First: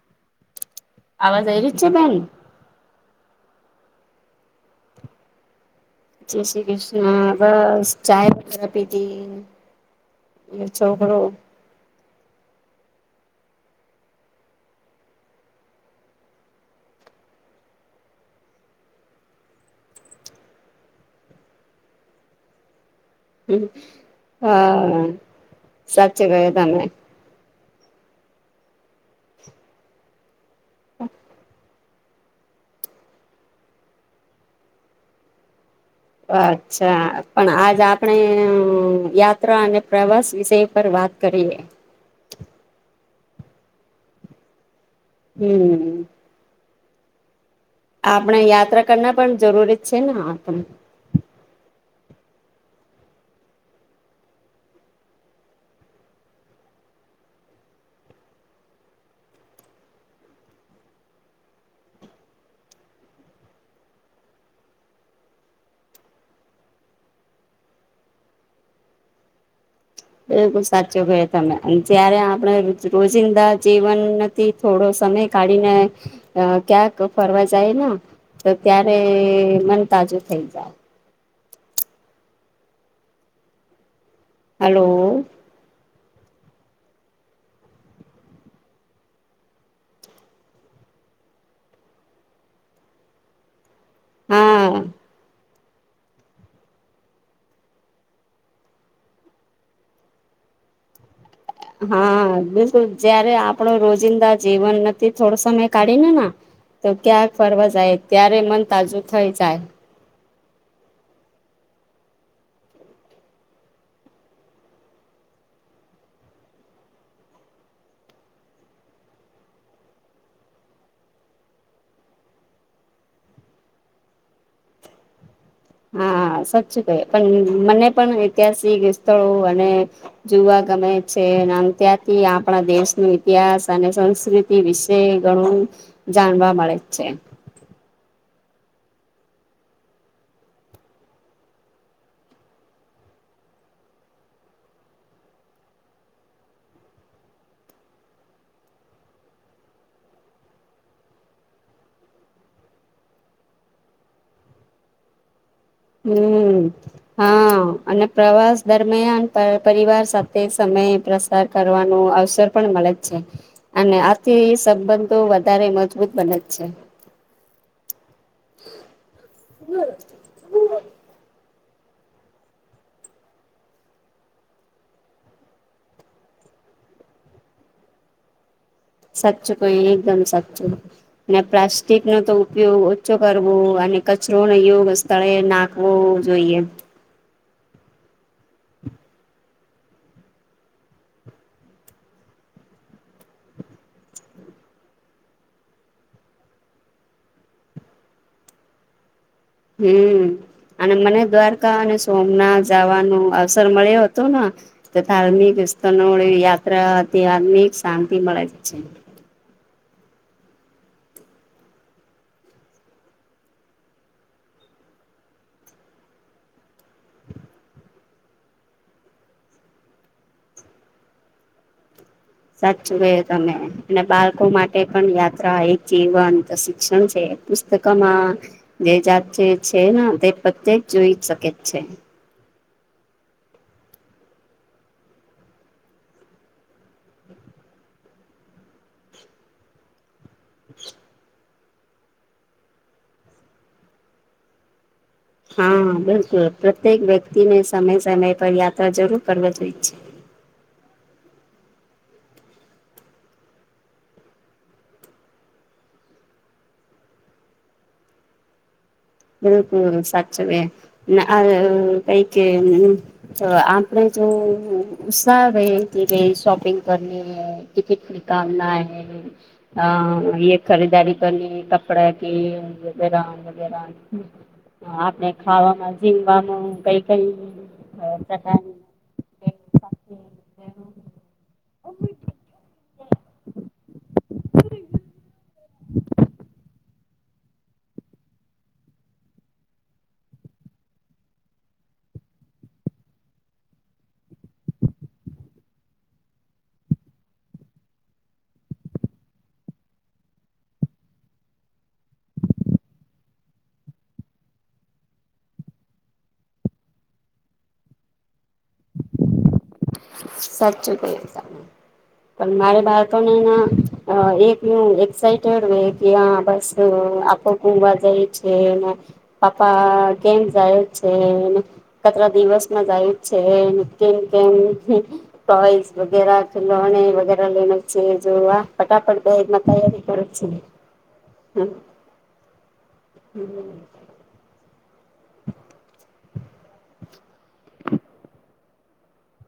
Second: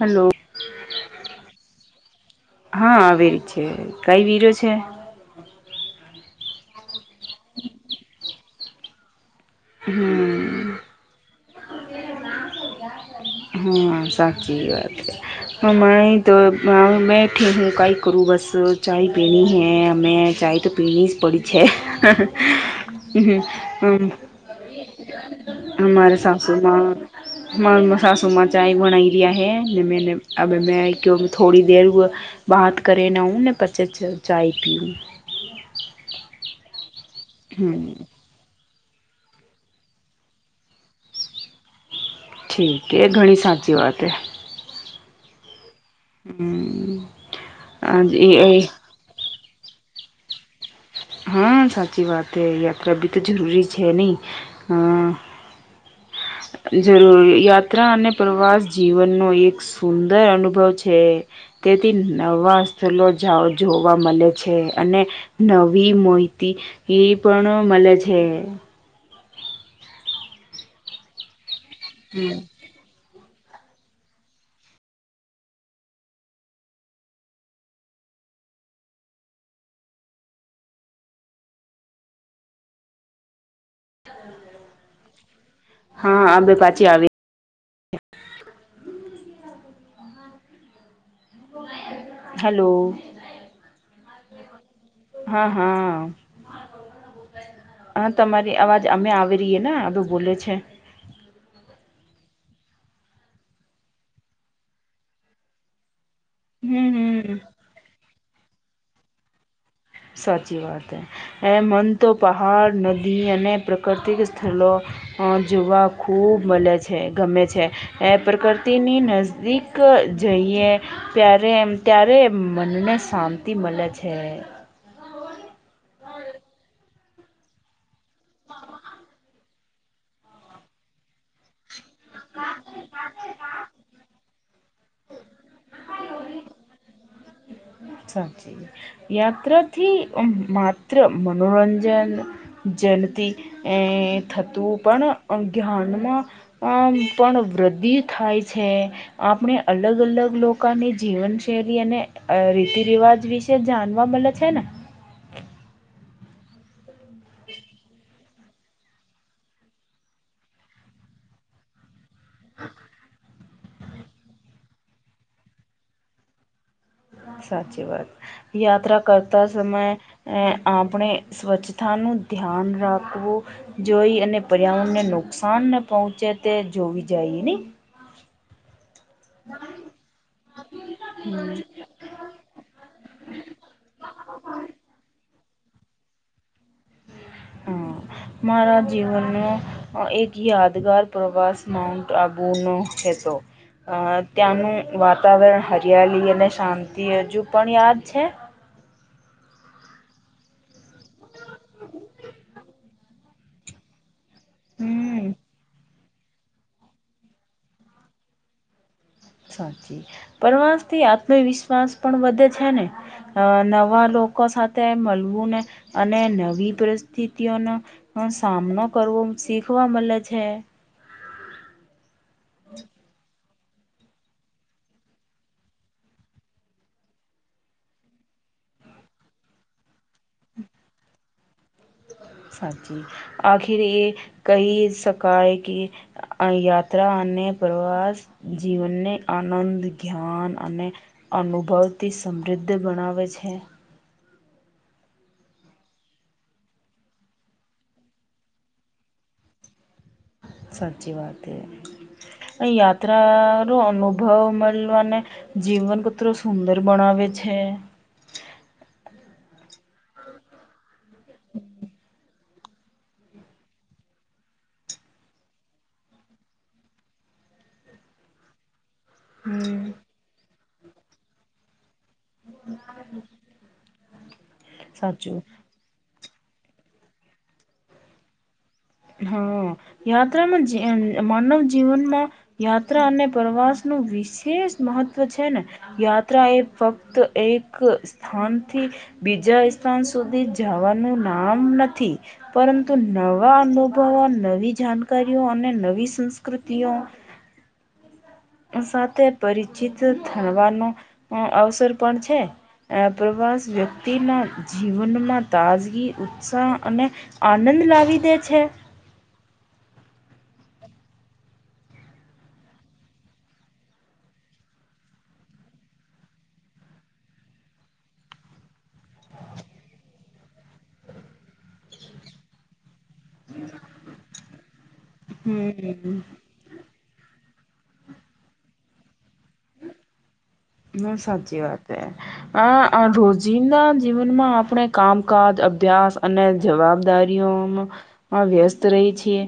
Hello અવાજ આઈરી છે બેન હા આવીરી છે કઈ વીરો છે જય શ્રી કૃષ્ણ બસ ચાય વગેરા પીધી હમ એ છોકરો હમ સાચી વાત છે. અ મેય તો અ બેઠી હું કાઈ કરું બસ ચાય પીની હૈ હમે ચાય તો પીની જ પડી છે. હમ હા અમારે સાચી કયું તમે સાસુમાં મા સાસુમાં ચા બનાઈ રહ્યા હૈ ને મેને અબે મેં આઈ ક્યું અભી થોડી દેર ઉઅ બાત કરને ઉ ને પછે ચાય પીઉં અચ્છા પણ આજ આપણે અ યાત્રા અને પ્રવાસ વિષય પર વાત કરીએ. ઠીક હે ઘણી સાચી વાત એ હમ હમ એ આપણે યાત્રા કરના પણ જરૂરી જ છે ને આપણે હા સાચી વાત હે યાત્રા બી તો જરૂરી છે નહી અ [inaudible] જરૂર યાત્રા અને પ્રવાસ જીવનનો એક સુંદર અનુભવ છે. તેથી નવા સ્થલો જાવ જોવા મલે છે અને નવ વી મોહિતી ઈ પણ મલે છે. બિલકુલ સાચું કહ્યું તમે અને ત્યારે આપણે રોજ જિંદા જીવનથી થોડો સમય કાઢીને અ ક્યાંક ફરવા જાઈને તો ત્યારે મન તાજું થઈ જાય [inaudible] હાલો હા આ બે પાછી આવી હાલો હા હા હા તમારી અવાજ અમે આવી રહીએ ને આ બે બોલે છે. હા બિલકુલ જયારે આપડો રોજિંદા જીવનથી થોડો સમય કાઢીને તો હમ ક્યાં હમ ફરવા જાય ત્યારે મન તાજું થઈ જાય સાચી વાત એ મન તો પહાડ નદી અને પ્રાકૃતિક સ્થલો જોવા ખૂબ મલે છે ગમે છે એ પ્રકૃતિની નજદીક જઈએ ત્યારે એમ ત્યારે મનને શાંતિ મલે છે. હા સાચચું કહે પણ મને પણ ઐતિહાસિક સ્થળો મને જોવા ગમે છે ત્યાંથી આપણા દેશનુ ઇતિહાસ અને સંસ્કૃતિ વિશે ઘણું જાણવા મળે છે. સાચી યાત્રાથી માત્ર મનોરંજન જન તી એ થતું પણ જ્ઞાનમાં અ પણ વૃદ્ધિ થાય છે આપણે અલગ અલગ લોકોની જીવનશૈલી અને અ રીતિ રિવાજ વિશે જાણવા મળે છે ને હમ હા અને પ્રવાસ દરમિયાન પ પરિવાર સાથે સમ સમય પ્રસાર કરવાનું આવ અસર પણ મલે જ છે અને આથી સંબંધો વધારે મજબૂત બને જ છે. સાચી વાત યાત્રા કરતા સમયે આપણે સ્વચ્છ થાનું ધ્યાન રાખવું જોઈ અને પર્યાવરણને નુકસાન ન પહોંચે તે જોવી જાય ને સાચું કઈ એકદમ સાચું ને હમ પ્લાસ્ટિક નો તો ઉપયોગ ઓછો કરવો કચરો નને યોગ સ્થળે નાખવો જોઈએ હા [inaudible] મારા જીવનનો એક યાદગાર પ્રવાસ માઉન્ટ આબુ નો છે દેસો અ ત્યાંનું વાતાવરણ હરિયાલી અને શાંતિ હજુ પણ યાદ છે. હમ અને મને દ્વારકા અને સોમનાથ જાવાનું અવસર મળ્યો તોના હમ ધાર્મિક યાત્રા હતી હારમિક શાંતિ મળે છે સાચી પરવાસ થી આત્મવિશ્વાસ પણ વધે છે ને નવા નવા લોકો સાથે મલવુંને અને નવી પરિસ્થિતિઓનો સામનો કરવો શીખવા મલે છે. સાચુ કે તને અને બાળકો માટે પણ યાત્રા એક જીવંત શિક્ષણ છે પુસ્તકોમાં જે જાત છે ને તે પ્રત્યે જ જોઈ શકે જ છે સાચી આખિર એ કઈ શકાય કે યાત્રા અને પ્રવાસ જીવનને આનંદ ધ્યાન અને અનુભવથી સમૃદ્ધ ગણાવે છે હા બિલકુલ પ્રત્યેક વ્યક્તિ ને સમય સમય પર યાત્રા જરૂર કરવા જોઈ છે સાચી વાત એ અ યાત્રા નો અનુભવ મલવા અને જીવન કટરો સુંદર બણાવે છે બિલકુલ સાચ કે [unintelligible] કઈ કે તો આપડે તો ઉત્સાહ રહે કે ભઈ શોપિંગ કરની હે ટિકિટ નિકાલના હે. હે હમ અ યે ખરીદારી કરી ત પડા કે લિયે વગેરા વગેરા આપણે સાચું ખાવામાં જે [unintelligible] કઈ કઈ [unintelligible] હા યાત્રામાં જી માનવ જીવનમાં યાત્રા અને પ્રવાસ નું વિશેષ મહત્વ છે ને યાત્રા એ ફક્ત એક સ્થાનથી બીજા સ્થાન સુધી જાવાનું નામ નથી પરંતુ નવા મુ ભવ નવી જાણકારીઓ અને નવી સંસ્કૃતિઓ સાથે પરિચિત થવાનો અવસર પણ છે. વાસ વ્યક્તિના જીવનમાં તાજગી ઉત્સાહ અને આનંદ લાવી દે. છે. સાચ્ચું કહ્યું. પણ મારે બાળકોને એક એક્સટેડ હોય કે બસ આપો ગુમવા જઈ છે ને પાપા કેમ જાય છે ને. [unintelligible] દિવસમાં જાય. છે કેમ [unintelligible] હમ વગેરા [unintelligible] [unintelligible] લઈએ છે જેવા ફટાફટ બેગમાં તૈયારી કરે છે. બઉ સાચી વાત એ આ રોજીંદના જીવનમાં આપડે કામકાજ અભ્યાસ અને જવાબદારીઓમાં વ્યસ્ત રહી છીએ.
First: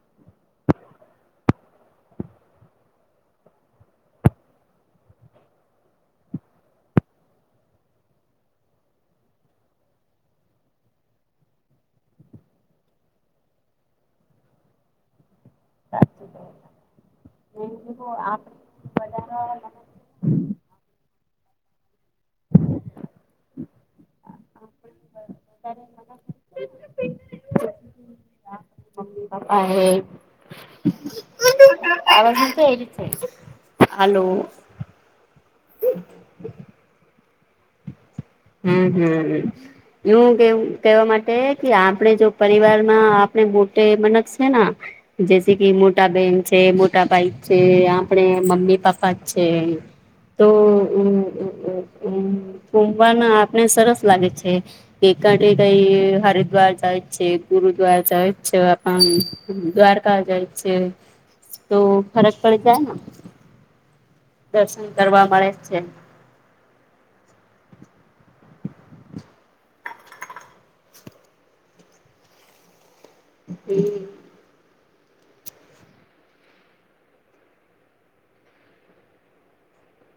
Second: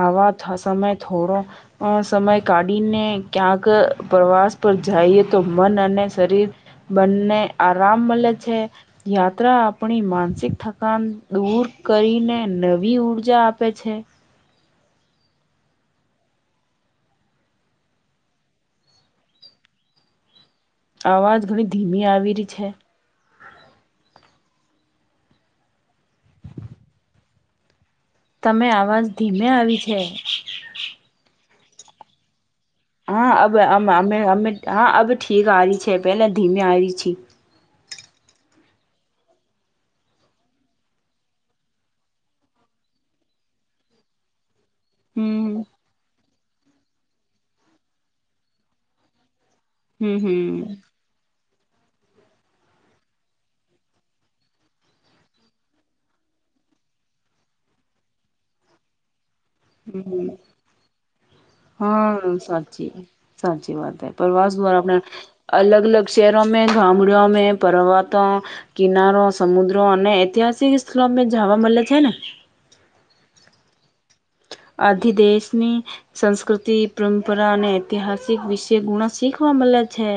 આવા થો સમય થોડો સમય કાઢીને ક્યાંક પ્રવાસ પણ જાઈએ. તો મન અને શરીર બંને આરામ મલે છે યાત્રા આપણી મા સિક થકાન દૂર કરીને નવી ઉર્જા આપે છે. [inaudible] [inaudible] અવાજ ઘણી ધીમી આવી રી છે. [inaudible] તમે અવાજ મમ્મી ધીમે આવી છે. આવે છે. હા અબ અમે હલો અમે હા અબ ઠીક આવી છે પેલે ધીમે આવી છે. હમ હમ એવું કે કેવા માટે કે આપડે જો પરિવારમાં આપડે મોટે મતલબ શેના જેસે કે મોટા બેન છે મોટા ભાઈ છે આપડે મમ્મી પાપા છે તો વાના આપની સરસ લાગે છે કે કાંઠે કઈ હરિદ્વાર જાય છે ગુરુદ્વાર જાય છે દ્વારકા જાય છે. તો હા ફરક પડી જાય ને સાચી સાચી વાત હે પ્રવાસ પણ દર્શન આપણે કરવા મળે અલગ છે અલગ શહેરો મેં ગામડિયા મેં પર્વત કા કિનારો સમુદ્રો અને ઐતિહાસિક સ્થળ જાવા મલે છે ને [inaudible] હમ આથી દેશની સંસ્કૃતિ પરંપરા અને ઐતિહાસિક વિષય ગુણા શીખવા મ લે છે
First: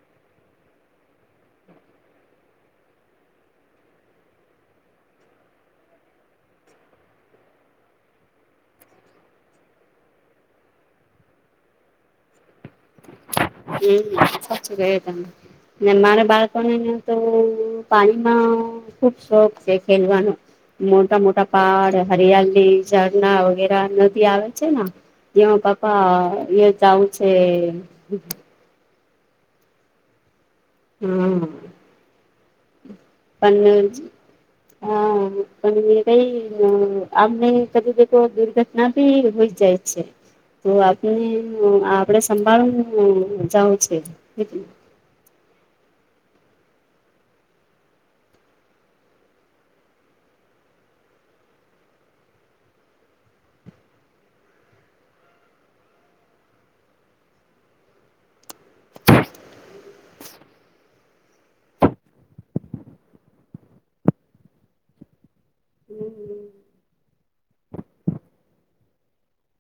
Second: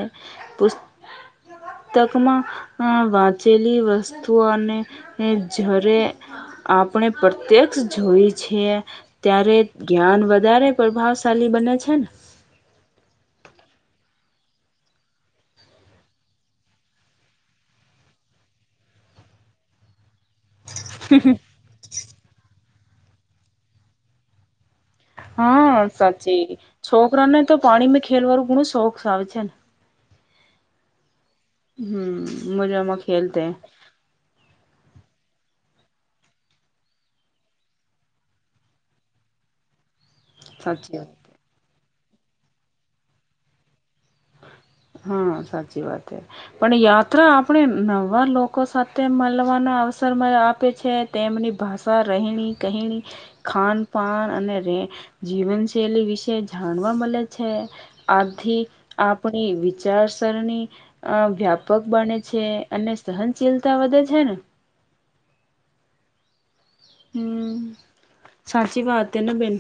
પુસ [inaudible] તકમાં અ વાંચેલી વસ્તુઓને જરે આ પણે પ્રત્યેક્ષ જોઈ છીએ. ત્યારે જ્ઞાન વધારે પ્રભાવશાળલી બને છે ને હમ સાચું કહ્યું તમેં મેં મારા બાળકોણને એમ તો પાણી બો ખુબ શોખ છે ખેલવાનો મોટા મોટા પહાડ હરિયાલી ઝરના વગેરા નદી આવે છે ના જેમાં હા પપ્પા એ જાવું છે. પાણી ખેલવાળું ઘુણું શોખ આવે છે. હમ હમ મજામાં ખેલતે પણ હા પણ એ કઈ આમને કદીબ તો દુર્ઘટના ભી હોઈ જાય છે તો સાચી આપને વાત. આપડે સંભાળું જાવું છે. હા સાચી વાત છે પણ યાત્રા આપણે નવા લોકો સાથે મલવાનું ના અવસર માં આપે છે તેમની ભાષા રહેણી કહેણી ખાન પાાન અને જીવન શૈલી વિશે જાણવા મલે છે આથી આપ આપણી વિચારસરણી આ વ્યાપક બને છે અને સહનશીલતા વધે છે. [unintelligible] હમ હમ સાચી વાત તે ને બેન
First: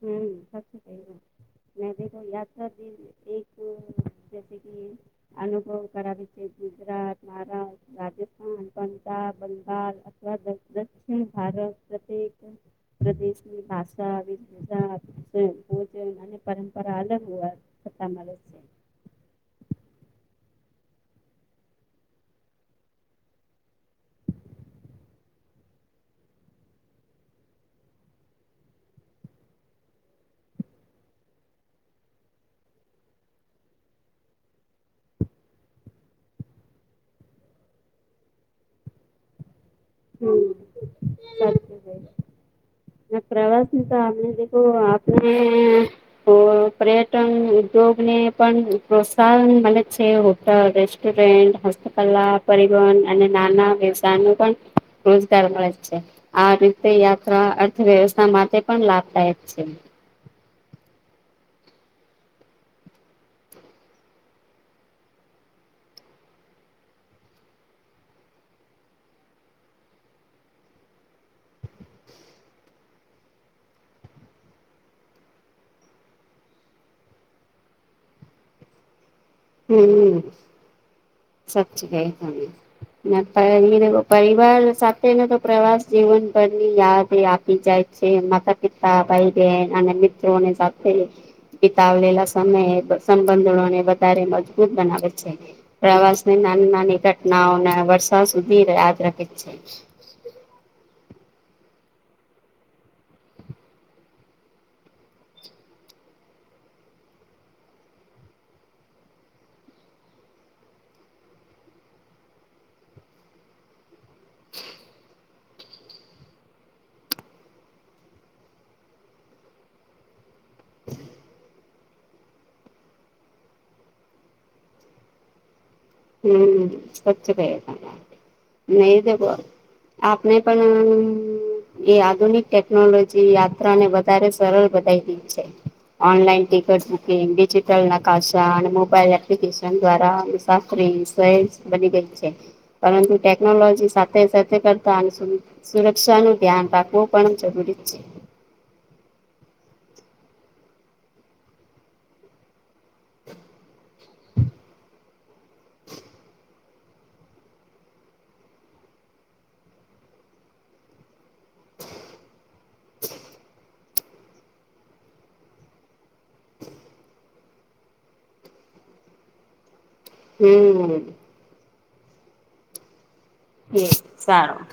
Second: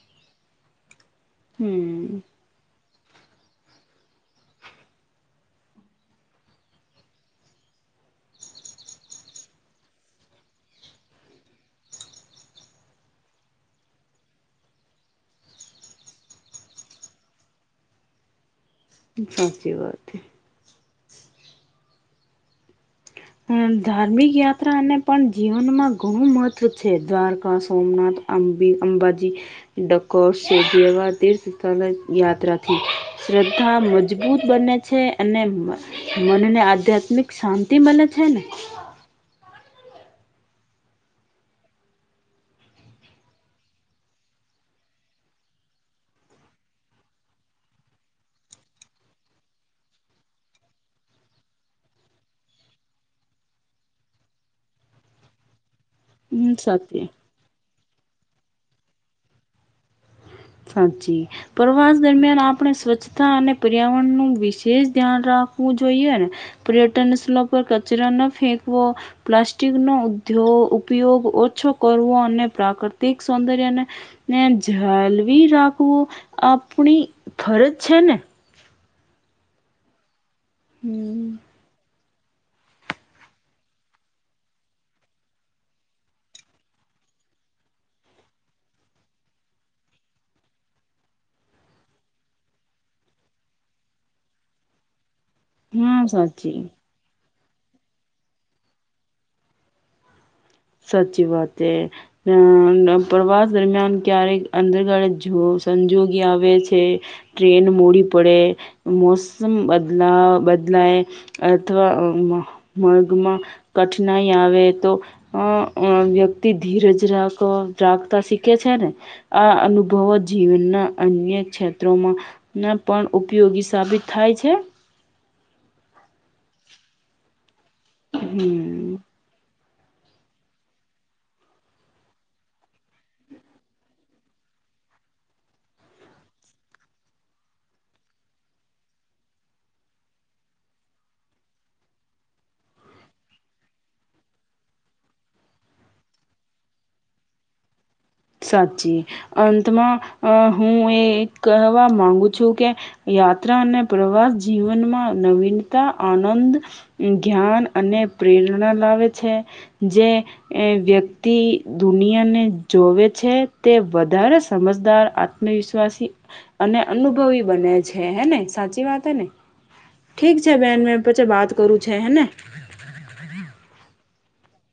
હમ [unintelligible] હમ યાત્રા ક [unintelligible] અનુભવ કરાવી છે ગુજરાત મહારાષ્ટ્ર રાજસ્થાન પંજાબ બંગાળ અથવા દક્ષિણ ભારત પ્રત્યેક પ્રદેશની ભાષા આવી છે. [unintelligible] ભોજન અને પરંપરા અલગ હોવા થતા મળે છે. સાચી વાત હે હું ધાર્મિક યાત્રાને પણ જીવનમાં ઘણું મહત્વ છે દ્વારકા સોમનાથ અબે અંબાજી ડકોર સેવા જેવા તીર્થ સ્થળ યાત્રાથી શ્રદ્ધા મજબૂત બને છે અને મ મનને આધ્યાત્મિક શાંતિ મલે છેને હમ સા [unintelligible] ના પ્રવાસ તો આપને આપને પર્યટન ઉદ્યોગને પણ પ્રોત્સાહન મલે છે હોટલ રેસ્ટોરન્ટ હસ્તપલા પરીવન અને નાના વ્યવાય નુ પણ રોજગાર મળે છે આ હમ રીતે સાચી યાત્રા અર્થવ્યવસ્થા માટે પણ લાભદાયક છે સાચી પ્રવાસ દરમિયાન આપણે સ્વચ્છતા અને પર્યાવરણ નું વિશેષ ધ્યાન રાખ રાખવુ જોઈને પીર્યટન સ્લોક પર કચરા ન ફેકવો પ્લાસ્ટિક નો ઉધોગ તો ઉપયોગ ઓછો કરવો અને પ્રાકૃતિક સૌદર્ય જાલ વી રાખવો આપણી ફરજ છે ને હમ હમ સાચી કઈ તમે માતા એ એ એવો પરિવાર સાથેને તો પ્રવાસ જીવન પરની યાદ એ આપી જાય છે માતા પિતા ભાઈ બહેન અને મિત્રોની સાથે પિતાવલેલા સમય સંબંધો ને બધા વધારે મજબૂત બનાવે છે હા પ્રવાસ ને સાચી નાની નાની નવા નવા વર્ષા સુધી યાદ રાખે છે સાચી વાત છે પ્રવાસ દરમિયાન ક્યારેક અંદરગાળે જુઓ સંજોગી આવે છે ટ્રેન મોડી પડે મોસમ બદલા બદલા બદલાય અથવા મગમાં કઠિનાઈ આવે તો અ વ્યક્તિ ધીરજ રાખવા રાખતા શીખે છે ને આ અનુભવો જીવનના અન્ય ક્ષેત્રોમાં ના પણ ઉપયોગી સાબિત થાય છે હમ સચ કહે તમે હમ નહિ તો બહુ આપને પણ એ આધુનિક ટેકનોલોજી યાત્રાને વધારે સરળ બધાઈ દી છે ઓનલાઈન ટિકિટ બુકિંગ ડિજિટલ નકાશા અને મોબાઈલ એપ્લિકેશન દ્વારા પીન્ટસાઈજ બની ગઈ છે પરંતુ ટેકનોલોજી સાથે સાથે કરતા સુરક્ષા નું ધ્યાન રાખવું પણ જરૂરી છે સાચી, અંતમાં હું એ કવા માંગુ છું કે. યાત્રા અને પ્રવાસ જીવનમાં નવીનતા આનંદ, ધ્યાન અને પ્રેરણા લાવે છે, જે વ્યક્તિ દુનિયાને જોવે છે તે વધારે સમજદાર આત્મવિશ્વાસી અને અનુભવી બને છે. હે ને સાચી વાત હૈ ને. [inaudible] ઠીક છે બેન હમ મેં પછી વાત કરું છે હેને. એ સારું.